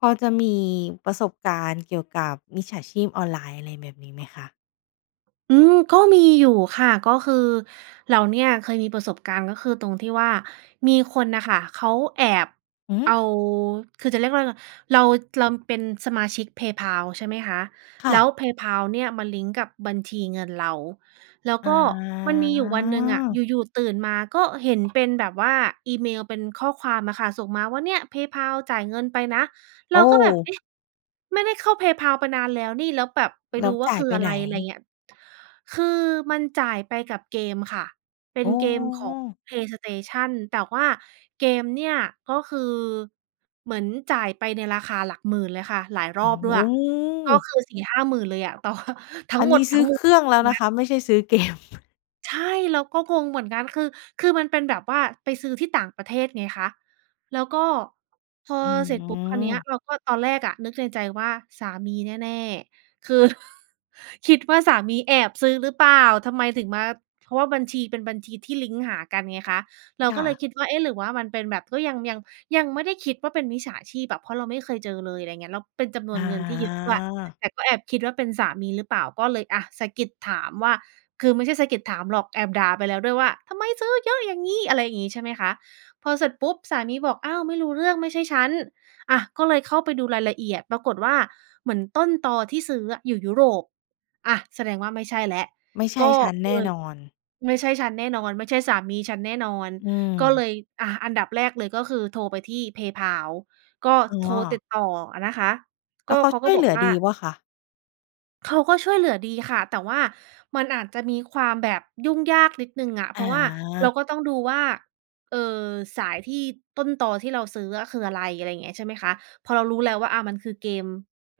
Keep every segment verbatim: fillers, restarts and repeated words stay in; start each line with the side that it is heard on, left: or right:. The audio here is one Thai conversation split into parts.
left: พอจะมีประสบการณ์เกี่ยวกับมิจฉาชีพออนไลน์อะไรแบบนี้ไหมคะ?
right: อืม ก็มีอยู่ค่ะ ก็คือเราเนี่ย เคยมีประสบการณ์ ก็คือตรงที่ว่า มีคนน่ะค่ะเขาแอบ
left: หื
right: เอา
left: อ?
right: คือจะเรียกว่าไรล่ะ เรารำเป็นสมาชิก PayPal ใช่ไหมคะ
left: ค่
right: แล้
left: ะ
right: ว PayPal เนี่ยมันลิงก์กับบัญชีเงินเรา แล้ว
left: อ
right: ก็มันมีอยู่วันหนึ่งอะ
left: า
right: อยู่ ๆ ตื่นมาก็เห็นเป็นแบบว่า อีเมลเป็นข้อความอะค่ะส่งมาว่า "เนี่ย PayPal จ่ายเงินไปนะ"
left: โ
right: เร
left: อ
right: า
left: ้!
right: ก็แบบ เอ๊ะ! ไม่ได้เข้า PayPal ไปนานแล้วนี่ แล้วแบบไป
left: แล
right: ด
left: ้
right: ู
left: ว
right: ว่
left: จ
right: า
left: ่า
right: ค
left: ย
right: ือ
left: ไป
right: อะ
left: ไ
right: ไ
left: ห
right: ร
left: น?
right: ไรเงี้ย คือมันจ่ายไปกับเกมค่ะ เป็
left: อ
right: น
left: ๋
right: เกมของ
left: อ!
right: PlayStation แต่ว่าเกมเนี่ย ก็คือเหมือนจ่ายไปในราคาหลักหมื่นเลยค่ะ หลายร
left: โอ
right: อ
left: ้
right: บ
left: โ
right: ด้วย ก็
left: ฮ!
right: คือ สี่ห้าหมื่น เลยอะ แต่ว่า ทั้
left: อั
right: ง
left: น
right: หม
left: นี
right: ด
left: ้ซ
right: ทั
left: ื
right: ้
left: ้
right: ง
left: อ
right: ม
left: เ
right: ว
left: ค
right: ล
left: รื่อ
right: พ
left: ง
right: ว
left: แล้ว
right: กเน
left: น
right: ี
left: ะ
right: ้ย
left: คะ ไม่ใช่ซื้อ เกม
right: ใช่ เราก็งงเหมือนกัน คือ คือมันเป็นแบบว่า ไปซื้อที่ต่างประเทศไงคะ แล้วก็พอ
left: อื
right: เสร็จปุ๊บคราวเนี้ย
left: ม
right: เราก็ ตอนแรกอะนึกในใจว่าสามีแน่ ๆ คือ คิดว่าสามีแอบซื้อหรือเปล่า ทำไมถึงมา เพราะว่าบัญชีเป็นบัญชีที่ลิงก์หากันไงคะ เรา
left: ค
right: ก
left: ่
right: ็เล
left: ะ
right: ยคิดว่า เอ๊ะ! หรือว่ามันเป็นแบบ ก็ยัง ยัง ยังไม่ได้คิดว่าเป็นมิจฉาชีพอะ เพราะเราไม่เคยเจอเลย ไรเงี้ย แล้วเป็นจำน
left: อ
right: วนเงินที่เยอะด้วย
left: า
right: แต่ก็แอบคิดว่าเป็นสามีหรือเปล่า ก็เลย อา สะกิดถามว่า คือไม่ใช่สะกิดถามหรอก แอบด่าไปแล้วด้วยว่า "ทำไมซื้อเยอะอย่างงี้!" อะไรอี้ ใช่ไหมคะ พอเสร็จปุ๊บ สามีบอก "อ้าว! ไม่รู้เรื่อง ไม่ใช่ฉัน" อา ก็เลยเข้าไปดูรายละเอียดปรากฏว่า เหมือนต้นตอที่ซื้ออะอยู่ยุโรป อา แสดงว่าไม่ใช่แล้ว
left: ไม่ใช
right: ก
left: ่
right: ็
left: ฉันแน
right: เล
left: ่
right: ย
left: นอน
right: ไม่ใช่ฉันแน่นอน ไม่ใช่สามีฉันแน่นอน
left: อื
right: ก็เล
left: ม
right: ย อา อันดับแรกเลย ก็คือโทรไปที่ PayPal ก็
left: อ๋
right: โทรติ
left: อ
right: ดต่ออะนะคะ
left: แ
right: ก
left: ล้
right: ็
left: วเขา
right: เขา
left: ช
right: ก็
left: ่วย
right: บ
left: เห
right: อ
left: ล
right: ก
left: ือ
right: ว่า
left: ดีว่าคะ?
right: เขาก็ช่วยเหลือดีค่ะ แต่ว่ามันอาจจะมีความแบบยุ่งยากนิดหนึ่งอะ เพราะว่าเรา
left: อา
right: ก็ต้องดูว่า เอ่อ สายที่ต้นตอที่เราซื้ออะคืออะไร อะไรอย่างเงี้ย ใช่ไหมคะ พอเรารู้แล้วว่า อะ มันคือเกม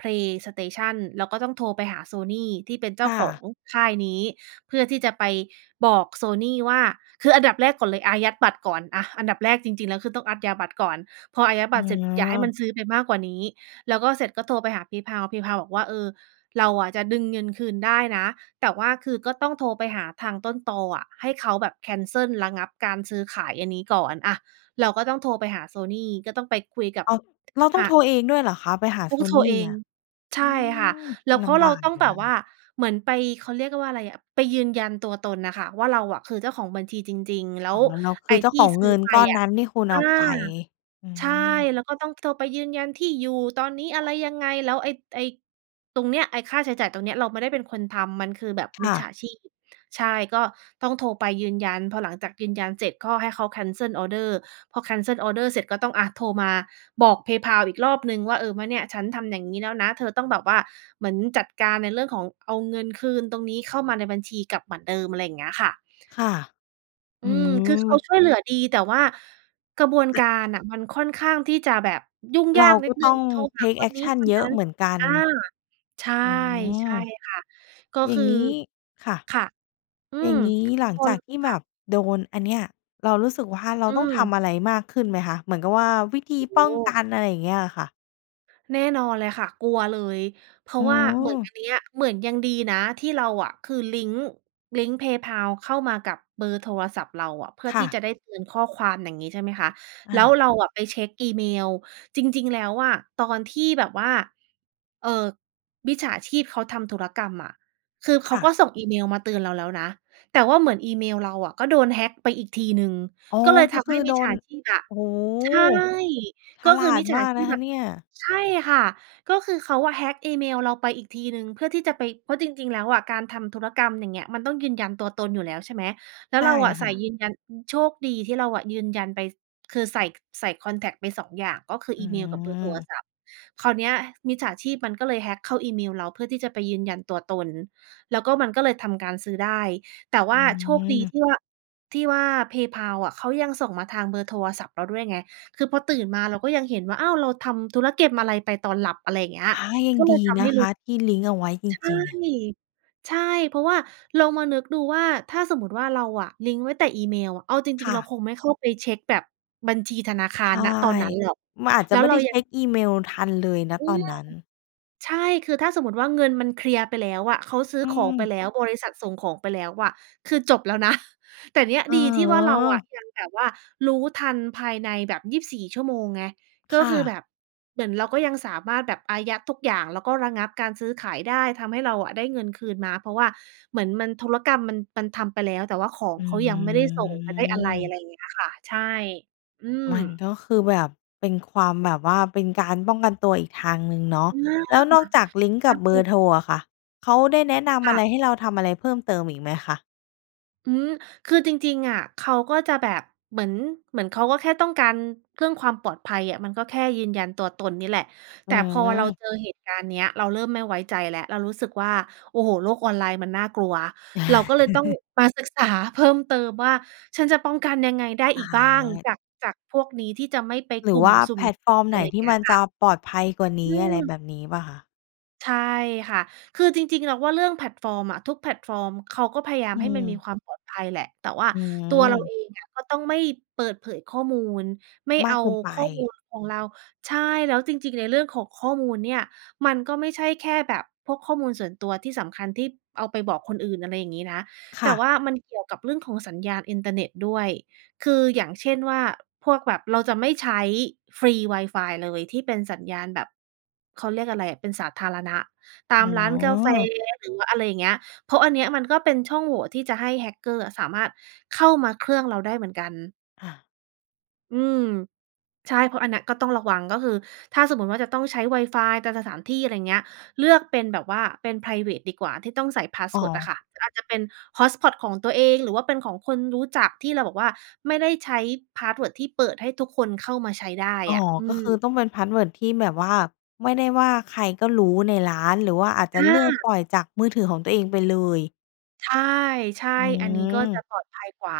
right: PlayStation เราก็ต้องโทรไปหา Sony ที่เป็นเจ
left: ค
right: ้า
left: ่
right: ขอ
left: ะ
right: งค่ายนี้ เพื่อที่จะไปบอก Sony ว่า คืออันดับแรกก่อนเลยอายัดบัตรก่อน อา อันดับแรกจริง ๆ แล้ว คือต้องอั๊ดยา บัตรก่อน พออายัดบ
left: อ๋
right: ัตรเสร็จ อย่าให้
left: อ
right: มันซื้อไปมากกว่านี้ แล้วก็เสร็จก็โทรไปหา PayPal PayPal บอกว่า "เออ เราอะจะดึงเงินคืนได้นะ แต่ว่าคือก็ต้องโทรไปหาทางต้นตออะ ให้เขาแบบแคนเซิลระงับการซื้อขายอันนี้ก่อน" อา เราก็ต้องโทรไปหา Sony ก็ต้องไปคุยกับ
left: อ้าว เราต้
right: ท
left: อ
right: ท
left: ง
right: า
left: โทรเองด้วยเหรอคะ? ไปหา
right: ต้องโทร
left: Sony
right: เอ
left: เนี
right: ง
left: ่ย
right: ใช
left: อื
right: ่ค่ะ
left: ม
right: แล้ว เ
left: ล
right: พราะ
left: ำ
right: เ
left: บ
right: รา
left: าก
right: ต้อ
left: อ
right: ง
left: ยู่
right: แบ
left: น
right: บ
left: ะ
right: ว
left: ค
right: ่า
left: ะ
right: เหมือนไป เขาเรียกว่าไรอะ ไปยืนยันตัวตนน่ะค่ะว่า เราอะคือเจ้าของบัญชีจริง ๆ แล้
left: อ๋อ
right: ว
left: เราค
right: ไอ
left: ื
right: ้
left: อเจ้
right: ท
left: าข
right: ี่
left: อง
right: ซ
left: เง
right: ื้อ
left: ิน
right: ไป
left: ก้อน
right: อ
left: น
right: ะ
left: ั้นที่คุณ
right: อ
left: เอ
right: า
left: าไป อื
right: ใช่
left: ม
right: แล้วก็ต้องโทรไปยืนยันที่อยู่ ตอนนี้อะไรยังไง แล้วไอ้ ไอ้ตรงเนี้ย ไอ้ค่าใช้จ่ายตรงเนี้ยเราไม่ได้เป็นคนทำ มันคือแบบ
left: ค
right: มิ
left: ่
right: จฉ
left: ะ
right: าชีพ ใช่ ก็ต้องโทรไปยืนยัน พอหลังจากยืนยันเสร็จ ก็ให้เขาแคนเซิลออร์เดอร์ พอแคนเซิลออร์เดอร์เสร็จก็ต้อง อา โทรมาบอก PayPal อีกรอบหนึ่งว่า เออ ว่า เนี่ยฉันทำอย่างงี้แล้วนะ เธอต้องแบบว่าเหมือนจัดการในเรื่องของเอาเงินคืนตรงนี้เข้ามาในบัญชีกลับเหมือนเดิม อะไรอย่างเงี้ยค่ะ
left: ค่ะ
right: อ
left: อ
right: ื
left: ื
right: ม คือ
left: ม
right: เข
left: ม
right: าช่วยเหลือดี แต่ว่ากระบวน
left: แล
right: ก
left: ะ
right: ารน่ะ มันค่อนข้างที่จะแบบยุ่ง
left: เ
right: ย
left: ร
right: า
left: า
right: กนิ
left: ก็
right: ดหนึ
left: ต
right: ่
left: ้
right: ง
left: อง
right: โทร
left: เ
right: ห
left: ท
right: า
left: ก
right: ค
left: แอ
right: น
left: ก
right: นี้
left: ชัน
right: คน
left: เยอ
right: นั
left: ะ
right: ้น
left: เหมือนกัน
right: อา ใช่
left: อื
right: ใช
left: ม
right: ่ค่ะ ก็
left: อย่
right: ค
left: า
right: ื
left: ง
right: อ
left: งี้ ค่ะ
right: ค่ะ อื
left: อย่
right: ม
left: างงี้หลัง
right: ค
left: จ
right: น
left: ากที่
right: ค
left: แบ
right: ่ะ
left: บโดนอันเนี้ย เรารู้สึกว่า เรา
right: อื
left: ต้องท
right: ม
left: ำอะไรมากขึ้นไหมคะ? เหมือนกับว่าวิธ
right: โ
left: ี
right: อ้โ
left: ป้อง
right: ฮ!
left: กัน อะไรอย่างเงี้ยค่ะ
right: แน่นอนเลยค่ะ กลัวเลย เพรา
left: โอ
right: ะ
left: ้
right: ว่า
left: โ
right: เหมือน
left: ฮ
right: อันเนี้ย เหมือนยังดีนะที่เราอะ คือลิงก์ ลิงก์ PayPal เข้ามากับเบอร์โทรศัพท์เราอะ เพื่อ
left: ค่
right: ที่
left: ะ
right: จะได้เตือนข้อความ อย่างงี้ ใช่ไหมคะ
left: อ
right: แล้ว
left: า
right: เราอะไปเช็กอีเมล จริง ๆ แล้วอะตอนที่แบบว่า เอ่อ มิจฉาชีพเขาทำธุรกรรมอะ คือเข
left: ค
right: า
left: ่ะ
right: ก็ส่งอีเมลมาเตือนเราแล้วนะ แต่ว่าเหมือนอีเมลเราอะ ก็โดน hack ไปอีกทีหนึ่ง
left: อ๋อ
right: ก็เลย
left: ก
right: ท
left: ็ค
right: ำใ
left: ื
right: ห
left: อ
right: ้
left: โ
right: ม
left: ด
right: ิจฉ
left: น
right: าชีพอะ
left: โอ้โฮ!
right: ใช่
left: ฉ
right: ก็
left: ล
right: ค
left: า
right: ือม
left: ด
right: ิจฉ
left: ม
right: า
left: าก
right: ช
left: น
right: ี
left: ะ
right: พ
left: คะ
right: อะ
left: เนี่ย
right: ใช่ค่ะ ก็คือเขาอะ hack อีเมลเราไปอีกทีหนึ่งเพื่อที่จะไป เพราะจริง ๆ แล้วอะการทำธุรกรรม อย่างเงี้ย มันต้องยืนยันตัวตนอยู่แล้ว ใช่ไหม แล้
left: ใ
right: ว
left: ช่
right: เราอะใ
left: ค
right: ส่
left: ่ะ
right: ยืนยัน โชคดีที่เราอะยืนยันไป ส คือใส่ ใส่คอนแท็กต์ไป สอง อย่าง ก็คือ
left: อื
right: อีเมลกับเบอร์โทร
left: ม
right: ศัพท์ คราวเนี้ยมิจฉาชีพมันก็เลย hack เข้าอีเมลเราเพื่อที่จะไปยืนยันตัวตน แล้วก็มันก็เลยทำการซื้อได้ แต่
left: อ
right: ว
left: ื
right: ่าโชคดี
left: ม
right: ที่ว่า ที่ว่า PayPal อะ เขายังส่งมาทางเบอร์โทรศัพท์เราด้วยไง คือพอตื่นมาเราก็ยังเห็นว่า อ้าว เราทำธุรเก็ม อะไรไปตอนหลับ อะไรอย่างเงี้ย
left: ฮะ ยั
right: ก
left: ง
right: ็เล
left: ด
right: ย
left: ี
right: ทำ
left: น
right: ให้
left: ะค
right: รู้
left: ะที่ลิงก์เอาไว้ จ
right: ใช่
left: ริง ๆ อะ
right: ใช่ เพราะว่าลองมานึกดูว่า ถ้าสมมุติว่า เราอะลิงก์ไว้แต่อีเมล เอาจริ
left: ค
right: ง
left: ่
right: ๆ เรา
left: ะ
right: คงไม่เข้าไปเช็กแบบบัญชีธนาค
left: ใ
right: า
left: ช
right: ร
left: ่
right: ณ ตอนนั้น หรอก
left: มันอาจจ
right: แล
left: ะ
right: ้
left: ไ
right: ว
left: ม่
right: เร
left: ไ
right: า
left: ด้เช
right: ยัง
left: ็กอีเมลทันเลย ณ
right: อื
left: ตอน
right: ม
left: นั้น
right: ใช่ คือถ้าสมมุติว่าเงินมันเคลียร์ไปแล้วอะ เขาซื้อ
left: อื
right: ของไป
left: ม
right: แล้ว บริษัทส่งของไปแล้วอะ คือจบแล้ว นะ แต่เนี่ย
left: เออ
right: ดีที่
left: อ๋
right: ว่า เราอะ
left: อ
right: ยังแบบว่ารู้ทันภายในแบบ ยีบสี่ ชั่วโมงไง ก็
left: ค่
right: คือ
left: ะ
right: แบบเหมือนเราก็ยังสามารถแบบอายัดทุกอย่าง แล้วก็ระงับการซื้อขายได้ ทำให้เราอะได้เงินคืนมา เพราะว่าเหมือนมัน ธุรกรรมมัน มันทำไปแล้ว แต่ว่าของ
left: อื
right: เขายังไม่ได้ส่ง ไม่ได้อะไร อะ
left: ม
right: ไรอย่างเงี้ยค่ะ ใช่ อืม
left: มันก็คือแบบเป็นความแบบว่า เป็นการป้องกันตัวอีกทางหนึ่งเนาะ
right: อา!
left: แล้วนอกจากลิงก์
right: ถ
left: ก
right: ้
left: ั
right: า
left: บเบ
right: เป
left: อ
right: ็
left: ร
right: น
left: ์โทรอะค่ะ เขาได้แนะน
right: ค
left: ำอ
right: ่
left: ะ
right: ะ
left: ไรให้เราทำอะไรเพิ่มเติมอีกไหมคะ?
right: อืม คือจริง ๆ อะ เขาก็จะแบบเหมือน เหมือนเขาก็แค่ต้องการเรื่องความปลอดภัยอะ มันก็แค่ยืนยันตัวตนนี่แหละ
left: อ
right: แต
left: ื
right: ่พอเรา
left: ม
right: เจอเหตุการณ์เนี้ย เราเริ่มไม่ไว้ใจแล้ว เรารู้สึกว่า โอ้โฮ! โลกออนไลน์มันน่ากลัว เราก็เลยต้องมาศึกษาเพิ่มเติมว่า ฉันจะป้องกันยังไงได้อ
left: อ
right: ีกบ้าง
left: า
right: จาก จากพวกนี้ที่จะไม่ไป
left: หร
right: ก
left: ื
right: ล
left: อ
right: ุ่
left: ว
right: ม
left: ่า
right: สุ่
left: แพ
right: ม
left: ลตฟอร์ม
right: เสี่ยง
left: ไ
right: อะ
left: หน
right: ไร
left: ที
right: เง
left: ่
right: ี้
left: ม
right: ย
left: ัน
right: ค
left: จ
right: ่
left: ะ
right: ะ
left: ปลอดภัยกว่าน
right: อื
left: ี้ อะไร
right: ม
left: แบบนี้เปล่าคะ?
right: ใช่ค่ะ คือจริง ๆ เราว่าเรื่องแพลตฟอร์มอะ ทุกแพลตฟอร์มเขาก็พยายา
left: อ
right: ม
left: ื
right: ให้มันมี
left: ม
right: ความปลอดภัยแหละ แต่ว่า
left: อ
right: ตัวเรา
left: ืม
right: เองอะก็ต้องไม่เปิดเผยข้อมูล ไม่
left: มา
right: เอ
left: ก
right: า
left: เกินไป
right: ข้อมูลของเรา ใช่ แล้วจริง ๆ ในเรื่องของข้อมูลเนี่ย มันก็ไม่ใช่แค่แบบพวกข้อมูลส่วนตัวที่สำคัญที่เอาไปบอกคนอื่น อะไรอย่างงี้นะ
left: ค
right: แต
left: ่
right: ่ว
left: ะ
right: ่ามันเกี่ยวกับเรื่องของสัญญาณอินเทอร์เน็ตด้วย คืออย่างเช่นว่า พวกแบบ เราจะไม่ใช้ฟรีวายฟายเลยที่เป็นสัญญาณแบบ เขาเรียกอะไรอะ เป็นสาธารณะ ต
left: อ
right: าม
left: ๋
right: ร้านกาแฟ
left: อ
right: หรือว่าอะไรอย่างเงี้ย เพราะอันเนี้ย มันก็เป็นช่องโหว่ที่จะให้ hacker อะสามารถเข้ามาเครื่องเราได้เหมือนกัน
left: อา
right: อืม ใช่ เพราะอันนั้นก็ต้องระวัง ก็คือถ้าสมมุติว่าจะต้องใช้วายฟายตามสถามที่ ไรเงี้ย เลือกเป็นแบบว่าเป็นไพรเวตดีกว่า ที่ต้องใส่พาส
left: อ๋
right: เ
left: อ
right: วิร์ดอะค่ะ หรืออาจจะเป็น hotspot ของตัวเอง หรือว่าเป็นของคนรู้จักที่เราบอกว่า ไม่ได้ใช้พาสเวิร์ดที่เปิดให้ทุกคนเข้ามาใช้ได้
left: อ๋อ
right: อะ อื
left: ก็ค
right: ม
left: ือต้องเป็นพาสเวิร์ดที่แบบว่า ไม่ได้ว่าใครก็รู้ในร้าน หรือว่าอาจจ
right: อ
left: ะเลือกป
right: า!
left: ล่อยจากมือถือของตัวเองไปเลย
right: ใช่
left: อื
right: ๆ อันนี้ก็จ
left: ม
right: ะปลอดภัยกว่า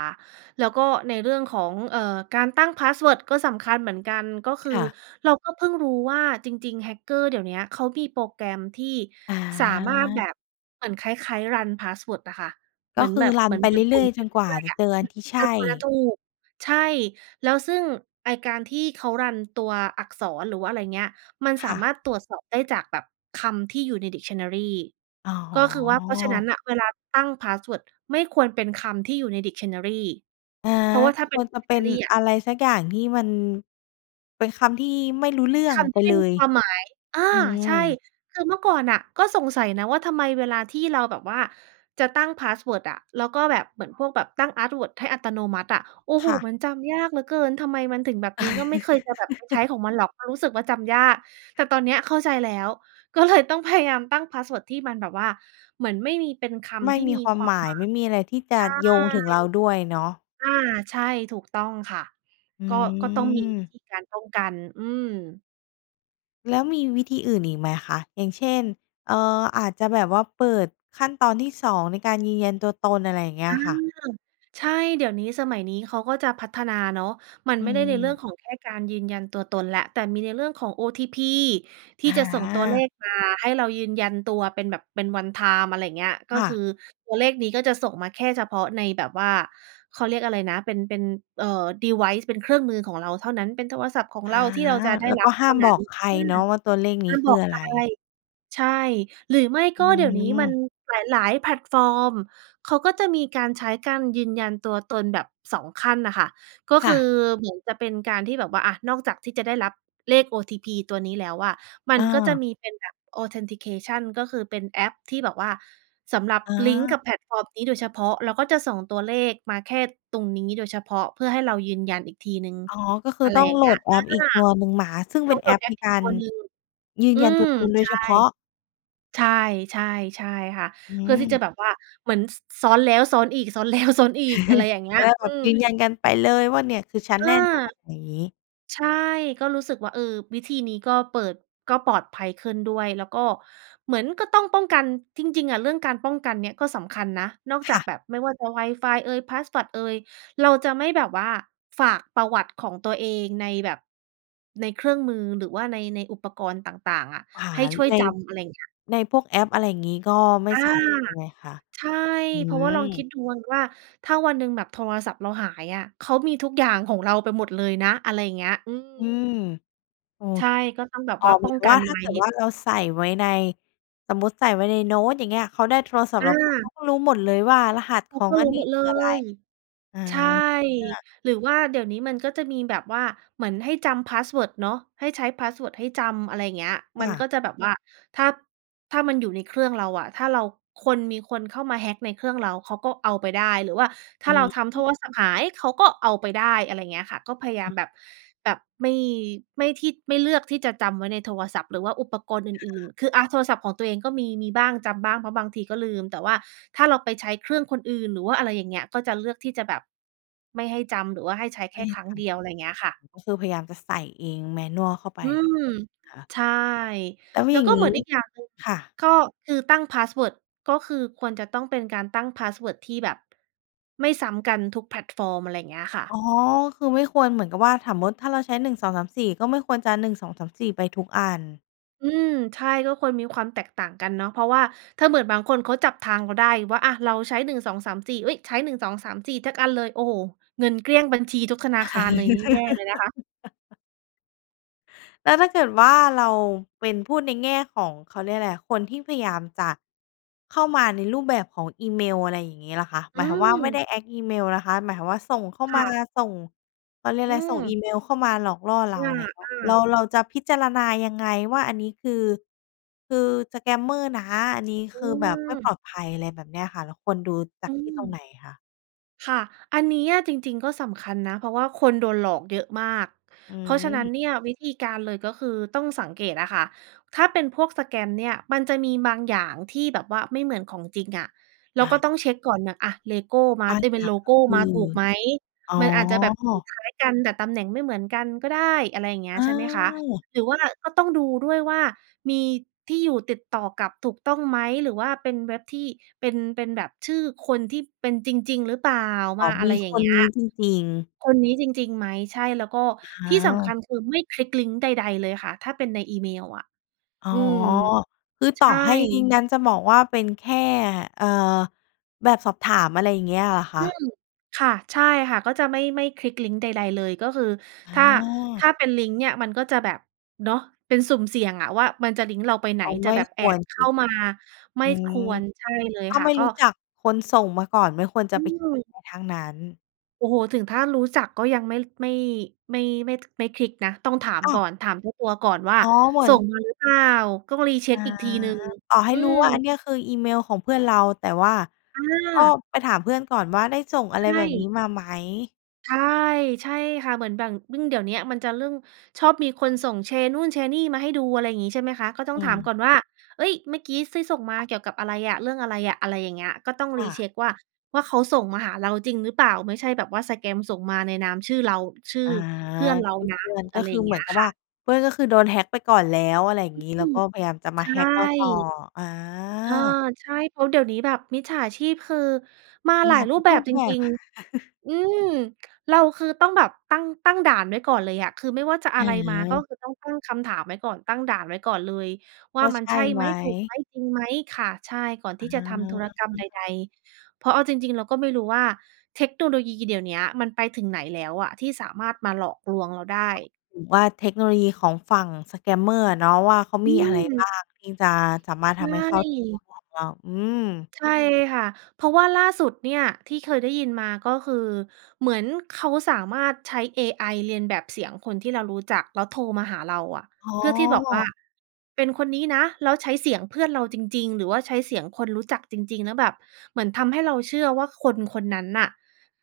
right: แล้วก็ในเรื่องของ เอ่อ การตั้งพาสเวิร์ดก็สำคัญเหมือนกัน ก็คือ
left: ค่ะ
right: เราก็เพิ่งรู้ว่าจริง ๆ hacker เดี๋ยวเนี้ย เขามีโปรแกรมที่
left: อ
right: สามารถแบ
left: า
right: บเหมือนคล้าย ๆ รันพาสเวิร์ดอะค่ะ เ
left: ก
right: หม
left: ็
right: ือน
left: คื
right: แบ
left: อ
right: บ
left: รั
right: เห
left: น
right: มือน
left: ไป
right: ห
left: เ
right: ม
left: รื
right: ุ
left: ่อ
right: น
left: ย
right: ๆ
left: ๆ
right: ไ
left: จ
right: ป
left: น
right: เร
left: กว่า
right: ื่อย
left: จ
right: ๆ
left: ะ
right: อะ
left: เจอ
right: อื
left: อัน
right: อ
left: ที่ใช
right: จน
left: ่
right: กว่าจะถูก ใช่ แล้วซึ่งไอ้การที่เขารันตัวอักษร หรือว่าอะไรเงี้ย มัน
left: ค
right: สา
left: ่
right: ม
left: ะ
right: ารถตรวจสอบได้จากแบบ คำที่อยู่ใน dictionary
left: อ๋
right: ก็คือว่า เพราะฉะนั้
left: อ
right: นน่ะเวลาตั้งพาสเวิร์ดไม่ควรเป็นคำที่อยู่ใน dictionary
left: อา
right: เพราะว่า
left: ก
right: ถ
left: ็
right: ้าเ
left: ค
right: ป็น
left: วรจะเป็น
right: dictionary อะ
left: อะไรสักอย่าง ที่มัน เป็นคำที่ไม่รู้เรื่อ
right: ค
left: ง
right: ำ
left: ไ
right: ท
left: ป
right: ี่ไม
left: เล
right: ่มี
left: ย
right: ความหมาย อา
left: อื
right: ใช่
left: ม
right: คือเมื่อก่อนน่ะก็สงสัยนะว่า ทำไมเวลาที่เราแบบว่าจะตั้งพาสเวิร์ดอะ แล้วก็แบบเหมือนพวกแบบตั้งอาร์ตเวิร์ด ให้อัตโนมัติอะ โอ้โ
left: ค
right: ฮ!
left: ่ะ
right: มันจำยากเหลือเกิน ทำไมมันถึงแบบนี้ ก็ไม่เคยจะแบบไปใช้ของมันหรอก เพราะรู้สึกว่าจำยาก แต่ตอนเนี้ยเข้าใจแล้ว ก็เลย ต้องพยายามตั้งพาสเวิร์ด ที่มันแบบว่าเหมือนไม่มีเป็นค
left: ไม่
right: ำที่
left: มี
right: มี
left: ควา
right: ค
left: ม
right: วา
left: หม
right: ม
left: า
right: ห
left: ย
right: มา
left: ไม่มีอะไรที่จะโยงถึง
right: ย
left: เราด้วยเนาะ
right: ใช่ อา ใช่ ถูกต้องค่ะ
left: อื
right: ก็ ก็ต้องมีวิ
left: อ
right: ธีการป้องกัน อืม
left: แล้วมีวิธีอื่นอีกไหมคะ? อย่างเช่น เอ่อ อาจจะแบบว่า เปิดขั้นตอนที่ สอง ในการยืนยันตัวตน อะไรอย่างเงี้
right: อื
left: ย
right: ม
left: ค่ะ
right: ใช่ เดี๋ยวนี้สมัยนี้เขาก็จะพัฒนาเนาะ มัน
left: อื
right: ไม่ได้ในเรื่อง
left: ม
right: ของแค่การยืนยันตัวตนแล้ว แต่มีในเรื่องของ OTP ที
left: อ
right: ่จะส่งตัวเล
left: า!
right: ขมาให้เรายืนยันตัวเป็นแบบ เป็น One-Time อะไรเงี้ย ก็
left: ค่
right: คื
left: ะ
right: อตัวเลขนี้ก็จะส่งมาแค่เฉพาะในแบบว่า เขาเรียกอะไรนะ เป็น เป็น อ่า Device เป็นเครื่องมือของเราเท่านั้น เป็นโทรศัพท์ของ
left: อ
right: เรา
left: า!
right: ที่เราจะได้
left: แล้ว
right: รั
left: ก
right: บ
left: ็ห
right: เท
left: ้า
right: ่า
left: ม
right: น
left: บ
right: ั้น
left: อกใคร
right: อื
left: เ
right: ม
left: นาะว่าตัวเลข
right: ห
left: น
right: ้
left: ี
right: า
left: ้
right: ม
left: ค
right: บ
left: ื
right: อ
left: อ
right: ก
left: อ
right: ใ
left: ะ
right: ค
left: ไ
right: ร
left: ร
right: ใช่ หรือไม่
left: อ
right: ก
left: ื
right: ็เดี๋ยวนี้มัน
left: ม
right: หลาย ๆ แพลตฟอร์มเขาก็จะมีการใช้การยืนยันตัวตนแบบ สอง ขั้นน่ะค่ะ ก็
left: ค
right: ค
left: ่
right: ือ
left: ะ
right: เหมือนจะเป็นการที่แบบว่า อา นอกจากที่จะได้รับ เลข OTP ตัวนี้แล้วอะ มั
left: อ
right: นก็จะ
left: า
right: มีเป็นแบบ Authentication ก็คือเป็นแอปที่แบบว่า สำหรับ
left: อ
right: ลิงก์
left: า
right: กับแพลตฟอร์มนี้โดยเฉพาะ เราก็จะส่งตัวเลขมาแค่ตรงนี้โดยเฉพาะ เพื่อให้เรายืนยันอีกทีหนึ่ง
left: อ๋อ ก็คื
right: อ
left: อ
right: ะไร
left: ต้อ
right: อ
left: ง
right: ย่า
left: โ
right: ง
left: หล
right: เงี้ย
left: ดแอ
right: อา
left: ปอีกตัวหนึ่งมา ซึ่ง
right: ต
left: เป
right: ้
left: ็
right: อง
left: น
right: โ
left: แ
right: หล
left: อ
right: ด
left: ป
right: แอ๊
left: ใน
right: ก อี
left: ก
right: ก
left: า
right: ตั
left: ร
right: วหนึ่ง
left: ยื
right: อ
left: น
right: ื
left: ยันตั
right: ม
left: วตนโด
right: ใช
left: ยเฉ
right: ่
left: พาะ
right: ใช่ ๆ ๆ ค่ะ
left: อื
right: เพื่อที่จ
left: ม
right: ะแบบว่าเหมือน ซ ซ้อนแล้วซ้อนอีก ซ้อน แล้ว ซ้อนอีก อะไรอย่างเงี้
left: จะ
right: ย
left: ได้
right: อ
left: แ
right: ื
left: บบ
right: อ
left: ยืนยันกันไปเลยว่า "เนี่ย คือฉัน
right: อ
left: แ
right: า!
left: น่นอน" อย่างงี้
right: ใช่ ก็รู้สึกว่า เออ วิธีนี้ก็เปิด ก็ปลอดภัยขึ้นด้วย แล้วก็เหมือนก็ต้องป้องกัน จริง ๆ อะ เรื่องการป้องกันเนี่ยก็สำคัญนะ นอก
left: ค
right: จา
left: ่
right: ก
left: ะ
right: แบบ ไม่ว่าจะ Wi-Fi เอย passpot เอย เราจะไม่แบบว่าฝากประวัติของตัวเองในแบบ ในเครื่องมือ หรือว่าใน ในอุปกรณ์ต่าง ๆ อะ
left: อา
right: ให้ช่วย
left: ใน
right: จำ อะไรเงี้ย
left: ในพวกแอป อะไรอย่างนี้ ก็ไม่
right: อา!
left: ใส่ใช่ไหมคะ?
right: ใช่
left: อื
right: เพราะว่าลองคิ
left: ม
right: ดดูวังว่า ถ้าวันหนึ่งแบบโทรศัพท์เราหายอะ เขามีทุกอย่างของเราไปหมดเลยนะ อะไรอย่างเงี้ย อื
left: อื
right: ม
left: ม โอ
right: ใช่
left: เค
right: ก็ต้องแบบ
left: อ๋อ
right: ว่า
left: เห
right: ป
left: มื
right: ้
left: อ
right: อ
left: น
right: ง
left: กับ
right: กั
left: ว่
right: น
left: า ถ้
right: ไ
left: า
right: ว้
left: เกิดว่าเราใส่ไว้ใน สมมุติใส่ไว้ในโน้ต อย่างเงี้ย เขาได้โทรศัพท
right: อ
left: ์เราไป เข
right: า!
left: าก็รู้หมดเลยว่า รหัส
right: เข
left: ข
right: า
left: อ
right: ก
left: ง
right: ็
left: อ
right: ร
left: ั
right: ู
left: น
right: ้
left: นี
right: ห
left: ้
right: มด
left: ค
right: เ
left: ื
right: ล
left: ออะไร
right: ย
left: อา!
right: ใช่ หรือว่าเดี๋ยวนี้มันก็จะมีแบบว่า เหมือนให้จำพาสเวิร์ดเนาะ ให้ใช้พาสเวิร์ดให้จำ อะไรเงี้ย
left: ค
right: มั
left: ่
right: น
left: ะ
right: ก็จะแบบว่า ถ้า ถ้ามันอยู่ในเครื่องเราอะ ถ้าเรา คน มีคนเข้ามา hack ในเครื่องเรา เขาก็เอาไปได้ หรือว่าถ้
left: อื
right: าเราทำโท
left: ม
right: รศัพท์หาย เขาก็เอาไปได้ อะไรเงี้ยค่ะ ก็พยาย
left: อ
right: า
left: ื
right: ม
left: ม
right: แบบ แบบไม่ ไม่ที่ ไม่เลือกที่จะจำไว้ในโทรศัพท์ หรือว่าอุปกรณ์อ
left: ค
right: ื่น
left: ่ะ
right: ๆ คือ อา โทรศัพท์ของตัวเองก็มี มีบ้างจำบ้าง เพราะบางทีก็ลืม แต่ว่าถ้าเราไปใช้เครื่องคนอื่น หรือว่าอะไรอย่างเงี้ย ก็จะเลือกที่จะแบบ ไม่ให้จำหรือว่าให้ใช้
left: ไ
right: แ
left: ม
right: ค
left: ่
right: ่
left: ให้
right: ครั้
left: ท
right: งเดียว อะไรเงี้ยค่ะ
left: ำ ก็คือพยายามจะใส่เอง manual เข้าไป
right: อื
left: เหร
right: ม!
left: อ?
right: ใช่
left: แล้ว
right: แล
left: อ
right: ้
left: ย่
right: ว
left: าง
right: ก็
left: ง
right: เห
left: ี
right: ม
left: ้
right: ือนอีกอย่างหนึ่ง
left: ค่ะ
right: ก็คือตั้งพาสเวิร์ด ก็คือควรจะต้องเป็นการตั้งพาสเวิร์ดที่แบบ ไม่ซ้ำกันทุกแพลตฟอร์ม อะไรเงี้ยค่
left: อ๋
right: ะ
left: อ คือไม่ควรเหมือนกับว่า สมมุติถ้าเราใช้ หนึ่งสองสามสี่ ก็ไม่ควรจะ หนึ่งสองสามสี่ ไปทุกอัน
right: อืม ใช่ ก็ควรมีความแตกต่างกันเนาะ เพราะว่าถ้าเหมือนบางคนเขาจับทางเราได้ว่า อา เราใช้ หนึ่งสองสามสี่ เฮ้ย! ใช้ หนึ่งสองสามสี่ เทอะ อันเลย โอ้โฮ! เงินเกลี้ยงบัญชีทุกธนาคารเลยนี่แย่เลยนะคะ
left: แล้วถ้าเกิดว่าเราเป็น พูดในแง่ของ เขาเรียกอะไรอะ คนที่พยายามจะ เข้ามาในรูปแบบของอีเมลอะไรอย่างนี้ล่ะคะ? หม
right: อื
left: ายถึงว่าไม่ได
right: ม!
left: ้ act อีเมลนะคะ หมายถึงว่าส่งเข้า
right: ค
left: ม
right: ่
left: า
right: ะ
left: ส่ง เขาเรียก
right: อ
left: อ
right: ื
left: ะไร ส่งอี
right: ม
left: เมลเข้ามาหลอกล่อเร
right: อ
left: า
right: า
left: ไรอย่างเงี้ย เรา
right: ๆ
left: เราจะพิจารณายังไงว่า อันนี้คือ คือ สแกมเมอร์ นะ อันนี้
right: อื
left: คือแบบไม่ป
right: ม
left: ลอดภัย อะไรแบบเนี้ยค่ะ เราควรดูจา
right: อื
left: กที่ตรงไห
right: ม
left: นคะ?
right: ค่ะ อันนี้อะจริง ๆ ก็สำคัญนะ เพราะว่าคนโดนหลอกเยอะมาก
left: อื
right: เพราะฉะนั้น
left: ม
right: เนี่ย วิธีการเลยก็คือ ต้องสังเกตอะค่ะ ถ้าเป็นพวก สแกม เนี่ย มันจะมีบางอย่างที่แบบว่าไม่เหมือนของจริงอะ เรา
left: อ
right: ก็
left: า
right: ต้องเช็กก่อนน่ะ "อา เลโก้มา
left: บาง
right: ต เป
left: อ
right: ็
left: ย
right: น
left: ่า
right: โล
left: งก
right: โ
left: ็
right: ก
left: ค
right: ม
left: ื
right: า
left: อ
right: ถูกไหม?
left: อ๋อ
right: มันอาจจะแบบสีคล้ายกัน แต่ตำแหน่งไม่เหมือนกันก็ได้" อะไรอย่างเงี้
left: อ
right: ย ใช่ไหมคะ
left: า!
right: หรือว่าก็ต้องดูด้วยว่า "มีที่อยู่ติดต่อกลับถูกต้องไหม? หรือว่าเป็นเว็บที่เป็น เป็นแบบชื่อคนที่เป็นจริง ๆ หรือเปล่า?"
left: อ
right: ม
left: ๋อ
right: าอ
left: ม
right: ะไ
left: ี
right: รอย่
left: ค
right: างเ
left: น
right: งี้
left: น
right: ย
left: ี้จริง ๆ
right: "คนนี้จริง ๆ ไหม?" ใช่ แล้วก็
left: อ
right: ที่สำ
left: า
right: คัญคือ ไม่คลิกลิงก์ใด ๆ เลยค่ะ ถ้าเป็นในอีเมลอะ
left: อ๋อ!
right: อืม
left: คือ
right: ใ
left: ต
right: ช
left: ่อ
right: ่
left: ให้ งั้นจะบอกว่าเป็นแค่ เอ่อ แบบสอบถาม อะไรเงี้ยเหรอค
right: อื
left: ะ?
right: ม ค่ะ ใช่ค่ะ ก็จะไม่ ไม่คลิกลิงก์ใด ๆ เลย ก็คือ
left: อ
right: ถ้า ถ
left: า!
right: ้าเป็นลิงก์เนี่ย มันก็จะแบบ เนาะ เป็นสุ่มเสี่ยงอะว่ามันจะลิงก์เราไปไหน
left: อ๋อ
right: จ
left: ไ
right: ะ
left: ม่
right: แบบ
left: ค
right: แอ
left: วร
right: บเข
left: คล
right: ้
left: ิ
right: า
left: ก
right: มา ไม
left: อ
right: ่
left: ื
right: ค ค
left: ม
right: วร ใช่เลย
left: ถ้า
right: ค่
left: ไ
right: ะ
left: ม่
right: ก็
left: รู้จักคนส่งมาก่อน ไม่ควรจ
right: อ
left: ะ
right: ื
left: ไปค
right: ม!
left: ลิกทั้งนั้น
right: โอ้โฮ ถึงถ้ารู้จักก็ยังไม่ ไม่ ไม่ ไม่ ท ไม่คลิกนะ ต้องถาม
left: อ้า
right: ก
left: ว!
right: ่อน ถามเจ้าตัวก่อนว่า
left: อ๋อ เหมือ
right: "ส่
left: น
right: งมาหรือเปล่า?" ก้อง
left: อ
right: recheck
left: า
right: อีกทีหนึ่ง
left: ต่อให
right: อ
left: ้
right: ื
left: รู้
right: อ
left: ว่าอันเนี้ยคือ อีเมลของเพื่อนเรา แต่ว่า
right: อ
left: ก็
right: า!
left: ไปถามเพื่อนก่อนว่า ได้ส่งอะ
right: ใ
left: ไ
right: ช
left: รแบบนี้
right: ่
left: มาไหม?
right: ใช่ ใช่ค่ะ เหมือนบ่าง ยิ่งเดี๋ยวนี้มันจะเรื่อง ชอบมีคนส่ง แชร์นู่นแชร์นี่มาให้ดู อะไรงี้ ใช่ไหมคะ ก็ต้
left: อ
right: อง
left: ื
right: ถาม
left: ม
right: ก่อนว่า "เฮ้ย เมื่อกี้ซี่ส่งมา เกี่ยวกับอะไรอะ เรื่องอะไรอะ?" อะไรอย่างเงี้ย ก็ต้อง
left: ค่ะ
right: recheck ว่า ว่าเขาส่งมาหาเราจริงหรือเปล่า ไม่ใช่แบบว่า สแกม ส่งมาในนามชื่อเรา ชื่
left: อ
right: อ
left: า
right: เพื่อนเรา
left: ชื่อ
right: นะ
left: เพื่อน ก
right: อ
left: ็
right: ะไร
left: ค
right: อ
left: ื
right: ย
left: อ
right: ่างเ
left: เ
right: ง
left: หม
right: ี
left: ื
right: ้
left: อน
right: ย
left: กับ
right: ค
left: ว
right: ่
left: ่
right: ะ
left: า เพื่อนก็คือโดน hack ไปก่อนแล้ว อะไรอย่าง
right: อื
left: งี้ แล้ว
right: ม
left: ก็พยายามจะม
right: ใช
left: า hack เราต่อ
right: ่
left: อา!
right: เออ ใช่ เพราะเดี๋ยวนี้แบบมิจฉาชีพคือ มาห
left: ม
right: ลา
left: า
right: ยร
left: ท
right: ู
left: ุ
right: ป
left: ก
right: แบ
left: รู
right: บ
left: ป
right: จ
left: แบ
right: ร
left: บ
right: ิง ๆ อือ เราคือต้องแบบตั้ง ตั้งด่านไว้ก่อนเลยอะ คือไม่ว่าจะอ
left: อื
right: ะไร
left: อ
right: มา
left: ฮ
right: ก็
left: ึ
right: คือต้องตั้งคำถามไว้ก่อน ตั้งด่านไว้ก่อนเลยว
left: ว
right: ่า
left: ่า
right: ม
left: ใ
right: ั
left: ช
right: นใ
left: ่
right: ช่
left: ไ
right: ไ
left: ห
right: ห
left: ม?
right: ม ถูกไหม จริงไหม ค่ะ ใช่ ก่อนท
left: อ
right: ี่จะทำธุรกรรม
left: า
right: ใด ๆ เพราะเอาจริง ๆ เราก็ไม่รู้ว่าเทคโนโลยีเดี๋ยวนี้มันไปถึงไหนแล้วอะ ที่สามารถมาหลอกลวงเราได้
left: อ๋อ หรือว่าเทคโนโลยีของฝั่ง สแกมเมอร์ อะเนาะว่า เขา
right: อ
left: มี
right: ื
left: อะไรบ้
right: ม!
left: างที่จะสามารถ
right: ใช
left: ทำให้เข้าโทร
right: ่
left: ศัพท์เรา อืม
right: ใช่ค่ะ เพราะว่าล่าสุดเนี่ยที่เคยได้ยินมา ก็คือเหมือนเขาสามารถใช้เอไอเลียนแบบเสียงคนที่เรารู้จักแล้วโทรมาหาเราอะ
left: อ๋
right: เพื่อที่บอกว่า
left: อ!
right: เป็นคนนี้นะ แล้วใช้เสียงเพื่อนเราจริง ๆ หรือว่าใช้เสียงคนรู้จักจริง ๆ แล้วแบบเหมือนทำให้เราเชื่อว่าคนคนนั้นน่ะ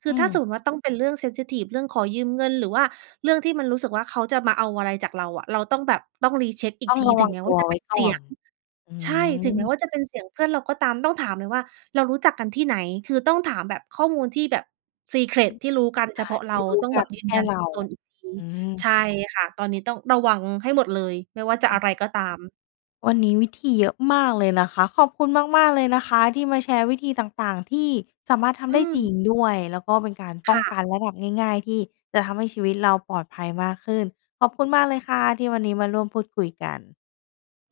right: คื
left: อื
right: อถ้าสม
left: ม
right: มุติว่าต้องเป็นเรื่อง เซนซิทิฟ เรื่องขอยืมเงิน หรือว่าเรื่องที่มันรู้สึกว่า เขาจะมาเอาอะไรจากเราอะ เราต้องแบบ ต้อง recheck อี
left: ต
right: ก
left: ้อง
right: ที
left: ระ
right: ถ
left: ว
right: ึ
left: ั
right: ง
left: ง
right: แม้
left: ต
right: ว่
left: ั
right: า
left: ว
right: จะ
left: ไ
right: เ
left: ว
right: ป
left: ้
right: ็นเ
left: ก
right: ส
left: ่
right: ี
left: อ
right: ยง
left: น อื
right: ใช่ ถึงแม้
left: ม
right: ว่าจะเป็นเสียงเพื่อนเราก็ตาม ต้องถามเลยว่า "เรารู้จักกันที่ไหน?" คือต้องถามแบบข้อมูลที่แบบ ซีเคร็
left: อื
right: ต
left: ม
right: ท
left: ห
right: ี่รู้กันเฉพา
left: า
right: ะ
left: ท
right: เร
left: ี
right: า
left: ่รู้
right: ต้อง
left: ก
right: แ
left: ั
right: บบ
left: น
right: ยื
left: แค
right: นย
left: ่
right: ัน
left: เร
right: ตั
left: า
right: วตนอีกที
left: อื
right: ใ
left: ม
right: ช่ค่ะ ตอนนี้ต้องระวังให้หมดเลย ไม่ว่าจะ
left: อ้
right: อ
left: อ
right: ะไรก็ตาม
left: วันนี้วิธีเยอะมากเลยนะคะ ขอบคุณมาก ๆ เลยนะคะ ที่มาแชร์วิธีต่าง ๆ ที่สามารถท
right: อ
left: ำได
right: ื
left: ้จริ
right: ม
left: งด้วย แล้วก็เป็นการป
right: ค
left: ้อ
right: ่
left: งก
right: ะ
left: ันระดับง่าย ๆ ที่จะทำให้ชีวิตเราปลอดภัยมากขึ้น ขอบคุณมากเลยค่ะ ที่วันนี้มาร่วมพูดคุยกัน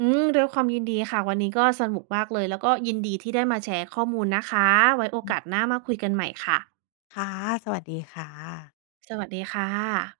right: อืม ด้วยความยินดีค่ะ วันนี้ก็สนุกมากเลย แล้วก็ยินดีที่ได้มาแชร์ข้อมูลนะคะ ไว้โอ
left: อื
right: ก
left: ม
right: าสหน้ามาคุยกันใหม่ค่ะ
left: ค่ะ สวัสดีค่ะ
right: สวัสดีค่ะ